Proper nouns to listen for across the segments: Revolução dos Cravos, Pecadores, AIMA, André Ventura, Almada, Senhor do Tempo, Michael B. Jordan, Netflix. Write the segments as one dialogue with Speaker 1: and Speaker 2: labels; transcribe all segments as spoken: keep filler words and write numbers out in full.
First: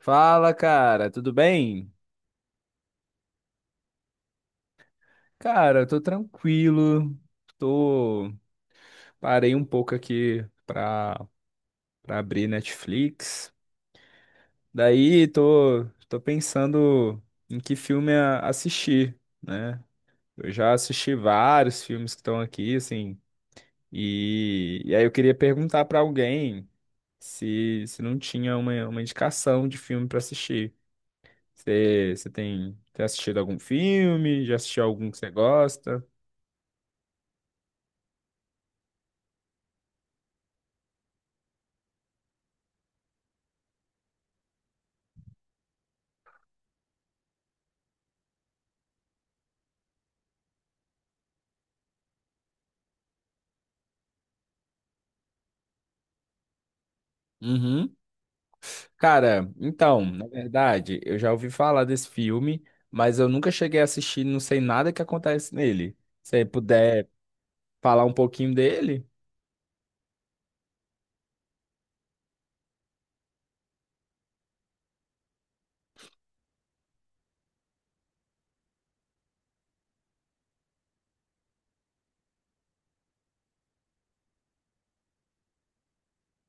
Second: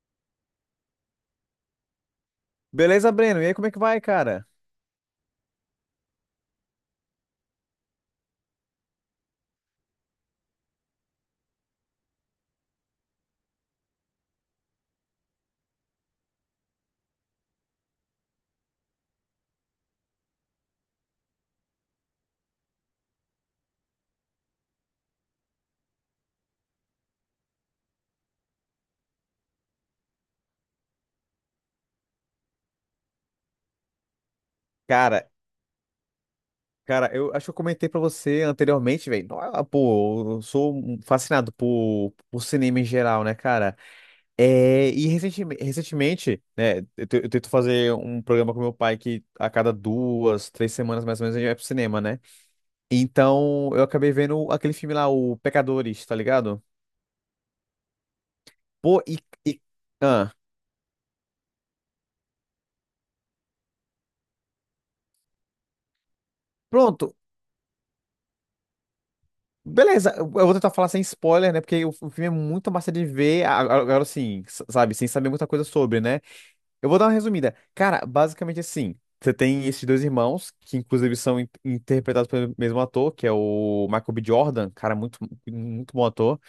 Speaker 1: Fala, cara, tudo bem?
Speaker 2: Beleza, Breno? E aí, como é que vai, cara?
Speaker 1: Cara, eu tô tranquilo. Tô parei um pouco aqui pra, pra abrir Netflix. Daí tô tô pensando em que filme a- assistir, né? Eu já assisti vários filmes que estão aqui, assim, e, e aí eu queria perguntar pra alguém se, se não tinha uma, uma indicação de filme pra assistir. Você você tem, tem assistido algum filme? Já assistiu algum que
Speaker 2: Cara,
Speaker 1: você gosta?
Speaker 2: cara, eu acho que eu comentei pra você anteriormente, velho. Nó- ah, Pô, eu sou um fascinado por, por cinema em geral, né, cara? É, e recentemente, recentemente, né, eu, te- eu tento fazer um programa com meu pai que a cada duas, três semanas mais ou menos a gente vai pro cinema, né? Então, eu acabei vendo aquele filme lá, o Pecadores, tá ligado?
Speaker 1: Uhum.
Speaker 2: Pô, e...
Speaker 1: Cara,
Speaker 2: e-
Speaker 1: então, na
Speaker 2: ah,
Speaker 1: verdade, eu já ouvi falar desse filme, mas eu nunca cheguei a assistir, não sei nada que acontece nele. Se você puder
Speaker 2: pronto.
Speaker 1: falar um pouquinho dele?
Speaker 2: Beleza, eu vou tentar falar sem spoiler, né? Porque o o filme é muito massa de ver, a- a- agora assim s- sabe, sem saber muita coisa sobre, né? Eu vou dar uma resumida. Cara, basicamente assim, você tem esses dois irmãos, que inclusive são in- interpretados pelo mesmo ator, que é o Michael B. Jordan, cara, muito, muito bom ator.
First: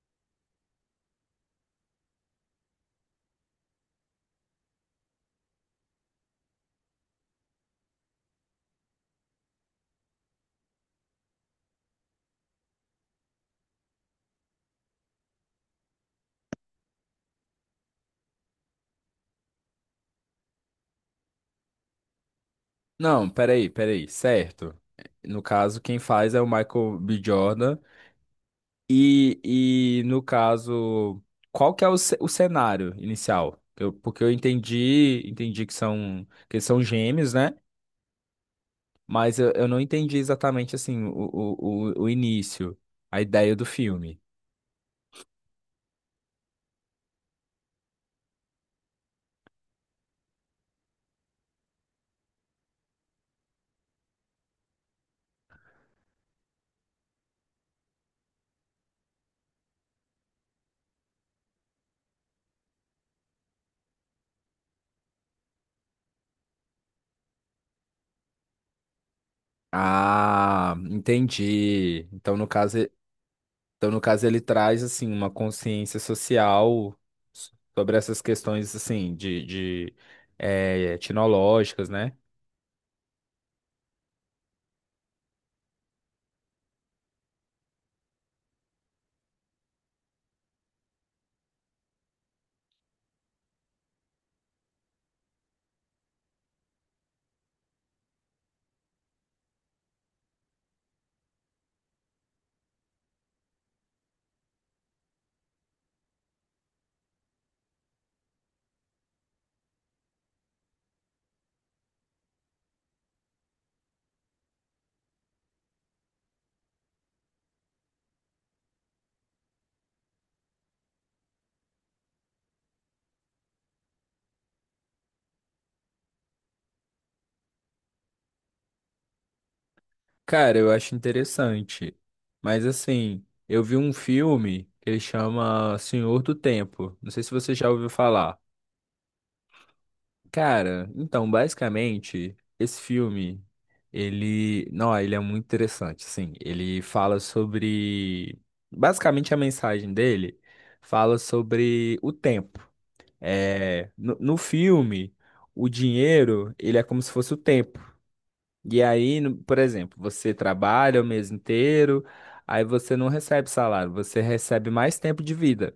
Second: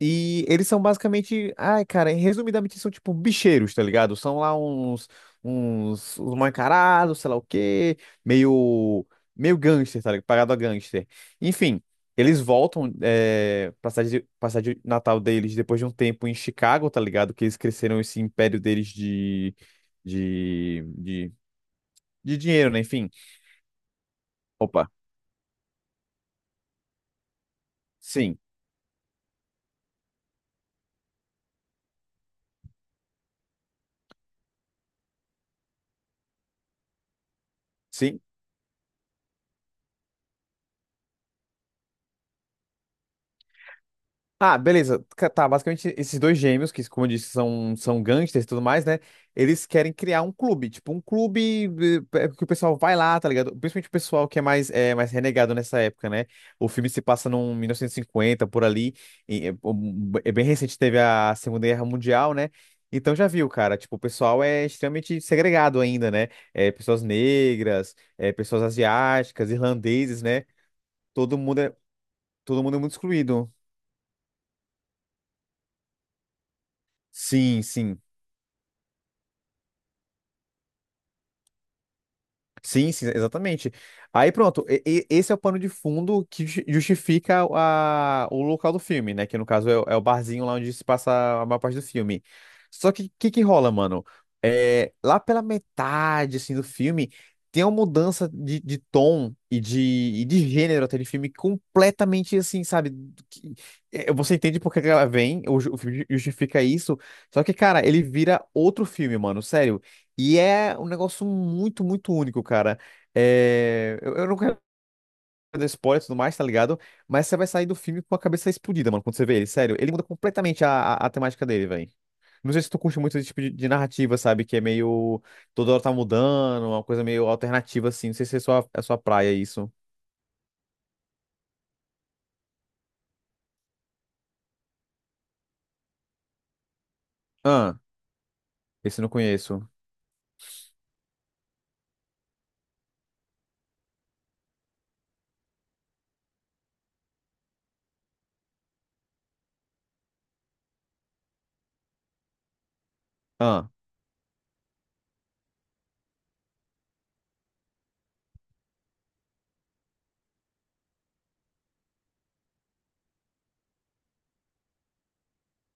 Speaker 2: E eles são basicamente, ai, cara, resumidamente são tipo bicheiros, tá ligado? São lá uns uns, uns mal encarados, sei lá o quê, meio meio gangster, tá ligado? Pagado a gangster. Enfim, eles voltam é, pra cidade, de- pra cidade de natal deles depois de um tempo em Chicago, tá ligado? Que eles cresceram esse império deles de de de, de dinheiro, né? Enfim.
Speaker 1: Não, peraí, peraí, certo.
Speaker 2: Opa.
Speaker 1: No caso, quem faz é o Michael B. Jordan.
Speaker 2: Sim.
Speaker 1: E, e no caso, qual que é o, ce- o cenário inicial? Eu- porque eu entendi, entendi que são, que são gêmeos, né?
Speaker 2: Sim,
Speaker 1: Mas eu, eu não entendi exatamente assim o, o, o o início, a ideia do filme.
Speaker 2: Ah, beleza. Ca- Tá, basicamente esses dois gêmeos, que como eu disse, são, são gangsters e tudo mais, né? Eles querem criar um clube, tipo um clube eh, eh, que o pessoal vai lá, tá ligado? Principalmente o pessoal que é mais, é, mais renegado nessa época, né? O filme se passa num mil novecentos e cinquenta, por ali, e, é um- é bem recente, teve a Segunda Guerra Mundial, né? Então já viu, cara, tipo, o pessoal é extremamente segregado ainda, né? É, pessoas negras, é, pessoas asiáticas, irlandeses, né?
Speaker 1: Ah,
Speaker 2: Todo mundo é,
Speaker 1: entendi. Então, no
Speaker 2: Todo mundo
Speaker 1: caso,
Speaker 2: é muito
Speaker 1: e-
Speaker 2: excluído.
Speaker 1: então, no caso, ele traz assim uma consciência social s-
Speaker 2: Sim,
Speaker 1: sobre
Speaker 2: sim.
Speaker 1: essas questões assim de, de eh, etnológicas, né?
Speaker 2: Sim, sim, exatamente. Aí pronto, e- e- esse é o pano de fundo que ju- justifica a, o local do filme, né? Que no caso é, o é o barzinho lá onde se passa a maior parte do filme. Só que o que, que rola, mano? É, lá pela metade assim, do filme, tem uma mudança de, de tom e de, e de gênero até de filme completamente assim, sabe? Que- é, você entende por que que ela vem, o, ju- o filme justifica isso. Só que, cara, ele vira outro filme, mano. Sério. E é um negócio muito, muito único, cara. É, Eu, eu não quero dar spoiler e tudo mais, tá ligado? Mas você vai sair do filme com a cabeça explodida, mano, quando você vê ele. Sério, ele muda completamente a, a, a temática dele, velho. Não sei se tu curte muito esse tipo de, de narrativa, sabe? Que é meio. Toda hora tá mudando, uma coisa meio alternativa, assim. Não sei se é sua, é sua praia isso.
Speaker 1: Cara, eu acho interessante. Mas assim, eu vi um filme que ele chama Senhor do Tempo. Não sei se você já
Speaker 2: Ah,
Speaker 1: ouviu falar.
Speaker 2: esse eu não conheço.
Speaker 1: Cara, então, basicamente, esse filme, ele, não, ele é muito interessante, sim. Ele fala sobre, basicamente a mensagem dele fala sobre o tempo.
Speaker 2: Ah,
Speaker 1: É, no, no filme, o dinheiro, ele é como se fosse o tempo. E aí, no- por exemplo, você trabalha o mês inteiro, aí você não recebe salário, você recebe mais tempo de vida.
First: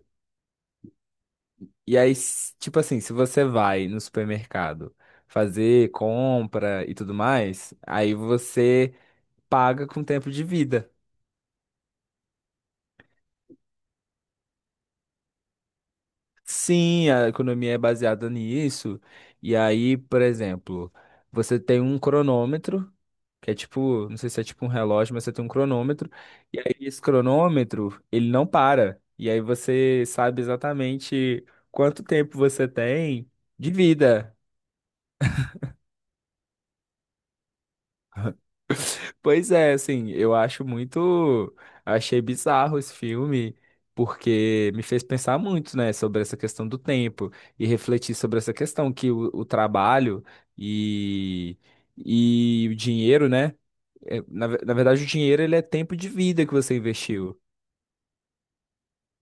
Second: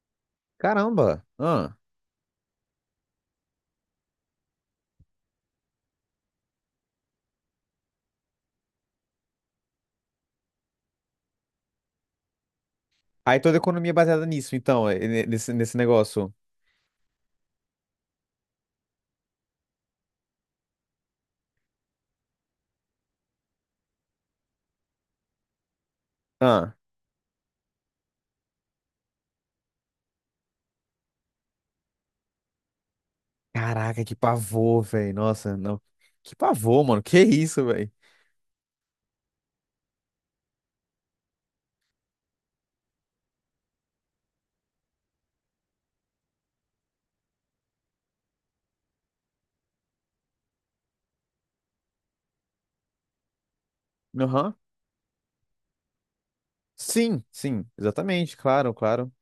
Speaker 2: caramba. Ah.
Speaker 1: E aí, s- tipo assim, se você vai no supermercado fazer compra e tudo mais, aí você paga com tempo de vida.
Speaker 2: Aí toda a economia é baseada nisso, então, é, ne- nesse, nesse negócio.
Speaker 1: Sim, a economia é baseada nisso. E aí, por exemplo, você tem um cronômetro, que é tipo, não sei se é tipo um relógio, mas você tem um cronômetro, e aí esse cronômetro, ele não para. E aí você sabe exatamente quanto tempo você tem de
Speaker 2: Caraca, que
Speaker 1: vida.
Speaker 2: pavor, velho. Nossa, não. Que pavor, mano. Que isso, velho?
Speaker 1: Pois é, assim, eu acho muito. Achei bizarro esse filme, porque me fez pensar muito, né, sobre essa questão do tempo e refletir sobre essa questão que o, o trabalho e, e o dinheiro, né? É, Na,
Speaker 2: Aham.
Speaker 1: ve- na verdade, o dinheiro ele é tempo de vida que você
Speaker 2: Sim,
Speaker 1: investiu.
Speaker 2: sim, exatamente, claro, claro.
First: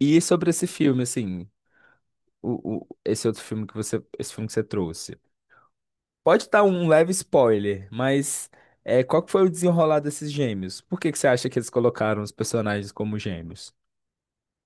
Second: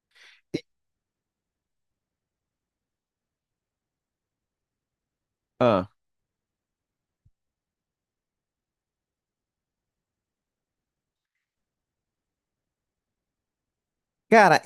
Speaker 1: E sobre esse filme, assim, o, o- esse outro filme que você, esse filme que você trouxe.
Speaker 2: Ah.
Speaker 1: Pode estar um leve spoiler, mas é, qual que foi o desenrolar desses gêmeos? Por que que você acha que eles colocaram os personagens como gêmeos?
Speaker 2: Cara.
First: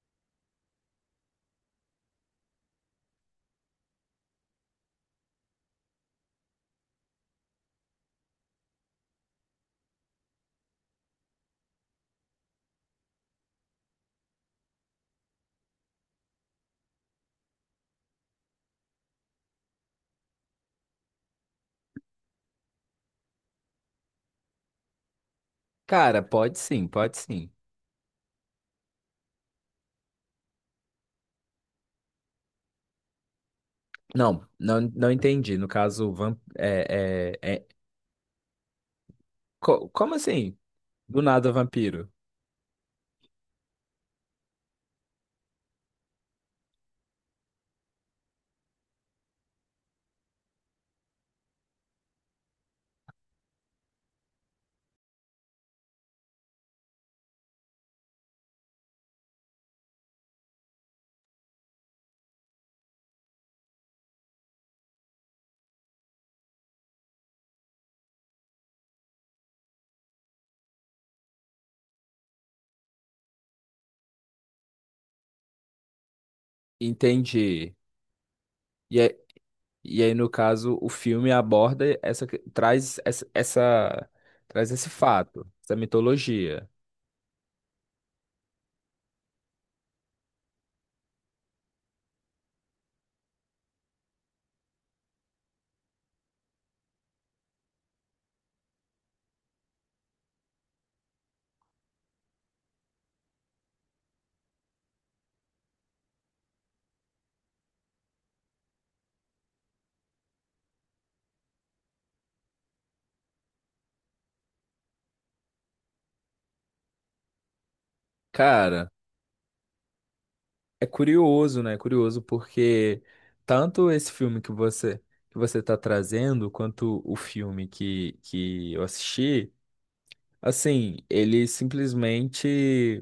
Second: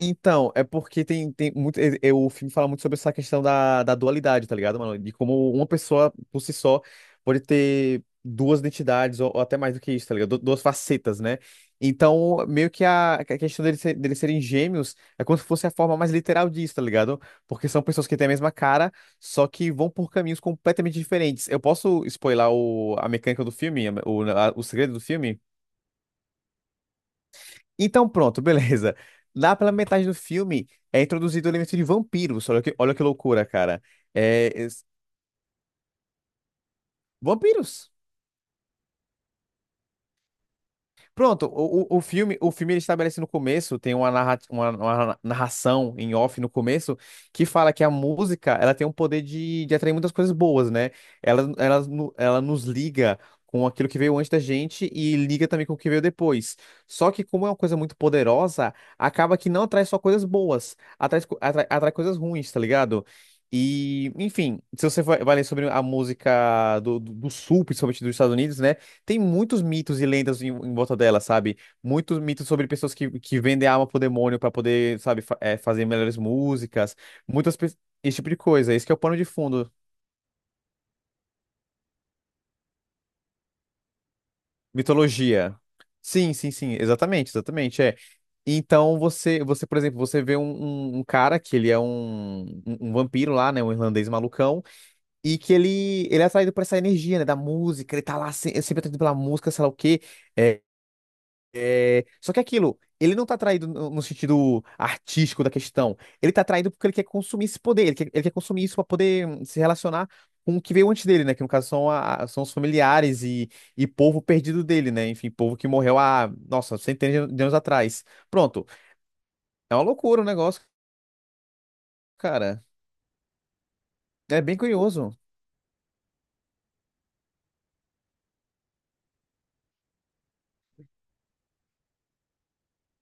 Speaker 2: Então, é porque tem, tem muito. é- é- o filme fala muito sobre essa questão da, da dualidade, tá ligado, mano? De como uma pessoa, por si só, pode ter duas identidades, ou, ou até mais do que isso, tá ligado? Du- Duas facetas, né? Então, meio que a, a questão deles, ser- deles serem gêmeos é como se fosse a forma mais literal disso, tá ligado? Porque são pessoas que têm a mesma cara, só que vão por caminhos completamente diferentes. Eu posso spoiler o, a mecânica do filme, a- o, a- o segredo do filme?
Speaker 1: Cara, pode sim, pode sim.
Speaker 2: Então, pronto, beleza. Lá pela metade do filme é introduzido o elemento de vampiros. Olha que, olha que loucura, cara.
Speaker 1: Não,
Speaker 2: É,
Speaker 1: não,
Speaker 2: es-
Speaker 1: não entendi. No caso, vamp é, é, é-
Speaker 2: vampiros.
Speaker 1: co- como assim? Do
Speaker 2: Pronto,
Speaker 1: nada
Speaker 2: o, o, o
Speaker 1: vampiro.
Speaker 2: filme, o filme ele estabelece no começo, tem uma, narra, uma, uma narração em off no começo, que fala que a música, ela tem um poder de, de atrair muitas coisas boas, né? Ela, ela, no- ela nos liga com aquilo que veio antes da gente e liga também com o que veio depois. Só que como é uma coisa muito poderosa, acaba que não atrai só coisas boas, atrai, co- atrai, atrai coisas ruins, tá ligado? E, enfim, se você vai vai ler sobre a música do, do, do Sul, principalmente dos Estados Unidos, né? tem muitos mitos e lendas em, em volta dela, sabe? Muitos mitos sobre pessoas que, que vendem a alma pro demônio pra poder, sabe, fa- é, fazer melhores músicas, muitas pe-
Speaker 1: Entendi.
Speaker 2: esse tipo de coisa. Esse que é o
Speaker 1: E,
Speaker 2: pano
Speaker 1: aí-
Speaker 2: de fundo,
Speaker 1: e aí, no caso, o filme aborda essa, que- traz essa, essa- traz esse fato,
Speaker 2: mitologia.
Speaker 1: essa
Speaker 2: Sim, sim,
Speaker 1: mitologia.
Speaker 2: sim, exatamente, exatamente, é. Então você, você, por exemplo, você vê um, um- um cara que ele é um, um, um vampiro lá, né, um irlandês malucão, e que ele, ele é atraído por essa energia, né, da música, ele tá lá se- sempre atraído pela música, sei lá o quê. É, É, Só que aquilo, ele não tá traído no no sentido artístico da questão. Ele tá traído porque ele quer consumir esse poder, ele quer, ele quer consumir isso pra poder hum, se relacionar com o que veio antes dele, né? Que no caso são, a- são os familiares e, e povo perdido dele, né? Enfim, povo que morreu há, nossa, centenas de anos atrás. Pronto.
Speaker 1: Cara.
Speaker 2: É uma loucura o negócio,
Speaker 1: É curioso, né? É curioso
Speaker 2: cara.
Speaker 1: porque tanto esse filme
Speaker 2: É
Speaker 1: que
Speaker 2: bem
Speaker 1: você
Speaker 2: curioso.
Speaker 1: que você está trazendo, quanto o filme que, que eu assisti. Assim, ele simplesmente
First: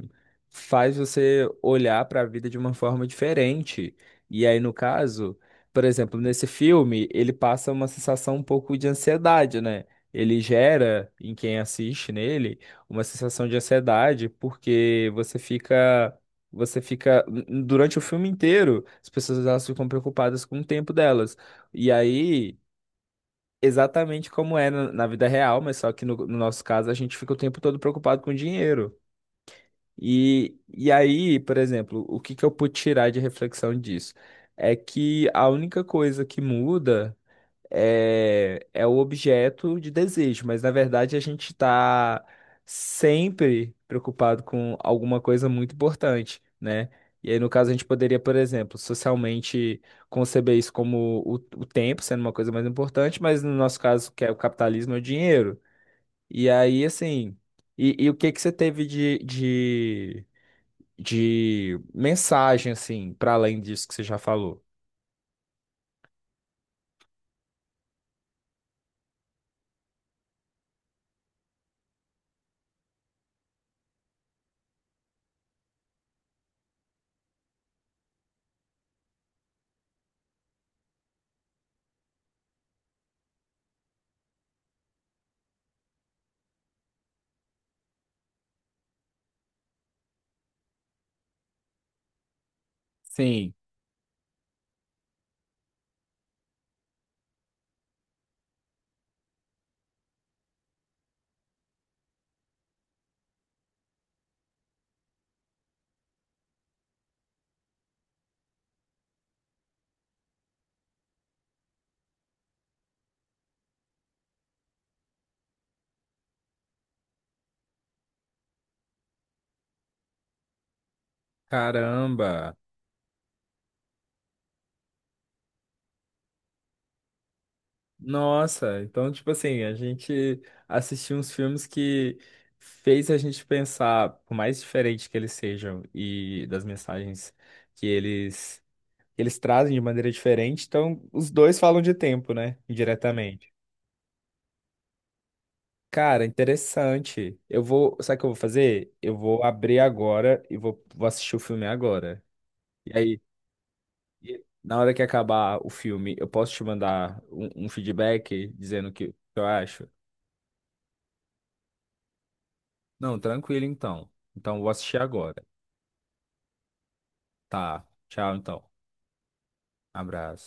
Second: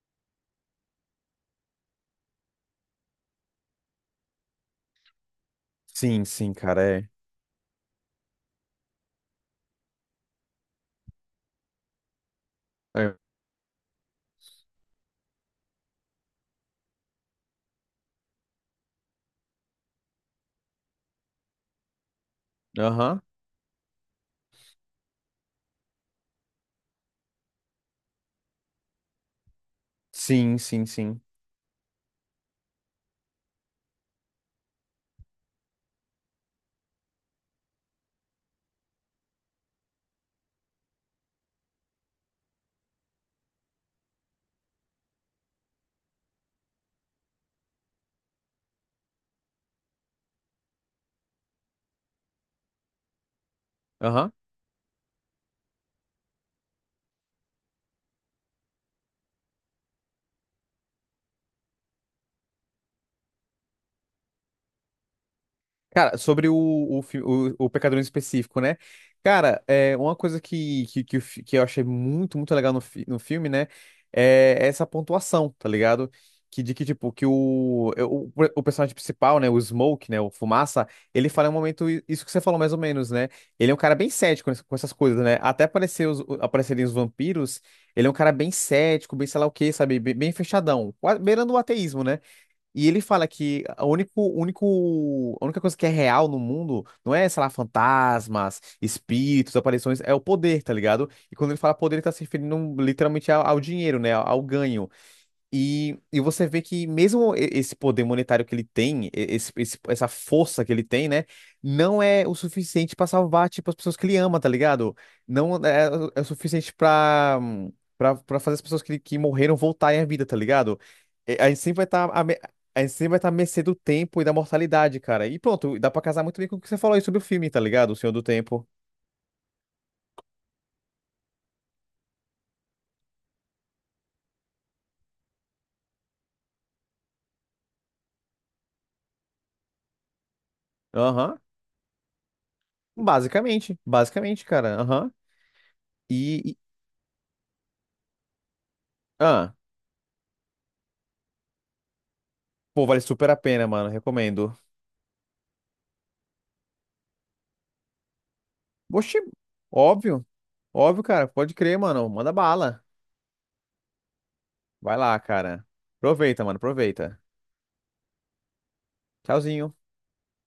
Speaker 1: faz você olhar para a vida de uma forma diferente. E aí, no caso, por exemplo,
Speaker 2: Sim,
Speaker 1: nesse
Speaker 2: sim, cara,
Speaker 1: filme,
Speaker 2: é.
Speaker 1: ele passa uma sensação um pouco de ansiedade, né? Ele gera em quem assiste nele uma
Speaker 2: É.
Speaker 1: sensação de ansiedade, porque você fica, você fica durante o filme inteiro, as pessoas elas ficam preocupadas com o tempo delas. E aí
Speaker 2: Aham.
Speaker 1: exatamente como é na na vida real, mas só que no, no nosso caso a gente fica o tempo todo preocupado com dinheiro. E,
Speaker 2: Sim, sim,
Speaker 1: e
Speaker 2: sim.
Speaker 1: aí, por exemplo, o que que eu pude tirar de reflexão disso? É que a única coisa que muda é, é o objeto de desejo, mas na verdade a gente está sempre preocupado com alguma coisa muito importante, né? E aí, no caso, a gente poderia, por exemplo, socialmente conceber isso como o, o tempo sendo uma coisa mais importante, mas no nosso caso, que é
Speaker 2: Aham.
Speaker 1: o capitalismo, é o dinheiro. E aí, assim, e, e o que que você teve de, de, de mensagem, assim, para além disso que você já falou?
Speaker 2: Cara, sobre o, o, fi- o, o Pecador em específico, né? Cara, é, uma coisa que, que, que, o fi- que eu achei muito, muito legal no, fi- no filme, né? É essa pontuação, tá ligado? Que de que, tipo, que o, é, o, o personagem principal, né? O Smoke, né? O Fumaça, ele fala em um momento i- isso que você falou mais ou menos, né? Ele é um cara bem cético ness- com essas coisas, né? Até aparecer os, o- aparecerem os vampiros, ele é um cara bem cético, bem sei lá o quê, sabe? Bem, bem fechadão, quase beirando o ateísmo, né? E ele fala
Speaker 1: Sim,
Speaker 2: que a único, único, a única coisa que é real no mundo não é, sei lá, fantasmas, espíritos, aparições, é o poder, tá ligado? E quando ele fala poder, ele tá se referindo literalmente ao, ao dinheiro, né? Ao ganho. E, e você vê que mesmo e- esse poder monetário que ele tem, e- esse, esse- essa força que ele tem, né, não é o suficiente pra salvar, tipo, as pessoas que ele ama, tá ligado? Não é, o é o suficiente pra para para fazer as pessoas que, que morreram voltarem à vida, tá ligado? E A gente sempre vai estar a, me-
Speaker 1: caramba.
Speaker 2: a gente sempre vai estar à mercê do tempo e da mortalidade, cara. E pronto, dá pra casar muito bem com o que você falou aí sobre o filme, tá ligado? O Senhor do Tempo.
Speaker 1: Nossa, então, tipo assim, a gente assistiu uns filmes que fez a gente pensar, por mais diferente que eles sejam e das mensagens que eles, que eles trazem de maneira diferente, então os
Speaker 2: Aham.
Speaker 1: dois falam de tempo, né? Indiretamente.
Speaker 2: Basicamente, basicamente, cara. Aham.
Speaker 1: Cara,
Speaker 2: E, e-
Speaker 1: interessante. Eu vou, sabe o que eu vou fazer? Eu vou
Speaker 2: ah,
Speaker 1: abrir agora e vou, vou assistir o filme agora.
Speaker 2: pô,
Speaker 1: E
Speaker 2: vale
Speaker 1: aí,
Speaker 2: super a pena, mano.
Speaker 1: e
Speaker 2: Recomendo.
Speaker 1: na hora que acabar o filme, eu posso te mandar um, um feedback dizendo o que o
Speaker 2: Oxi,
Speaker 1: que eu acho?
Speaker 2: óbvio, óbvio, cara. Pode crer, mano. Manda bala.
Speaker 1: Não, tranquilo então. Então, vou
Speaker 2: Vai
Speaker 1: assistir
Speaker 2: lá,
Speaker 1: agora.
Speaker 2: cara. Aproveita, mano, aproveita.
Speaker 1: Tá. Tchau, então.
Speaker 2: Tchauzinho.
Speaker 1: Abraço.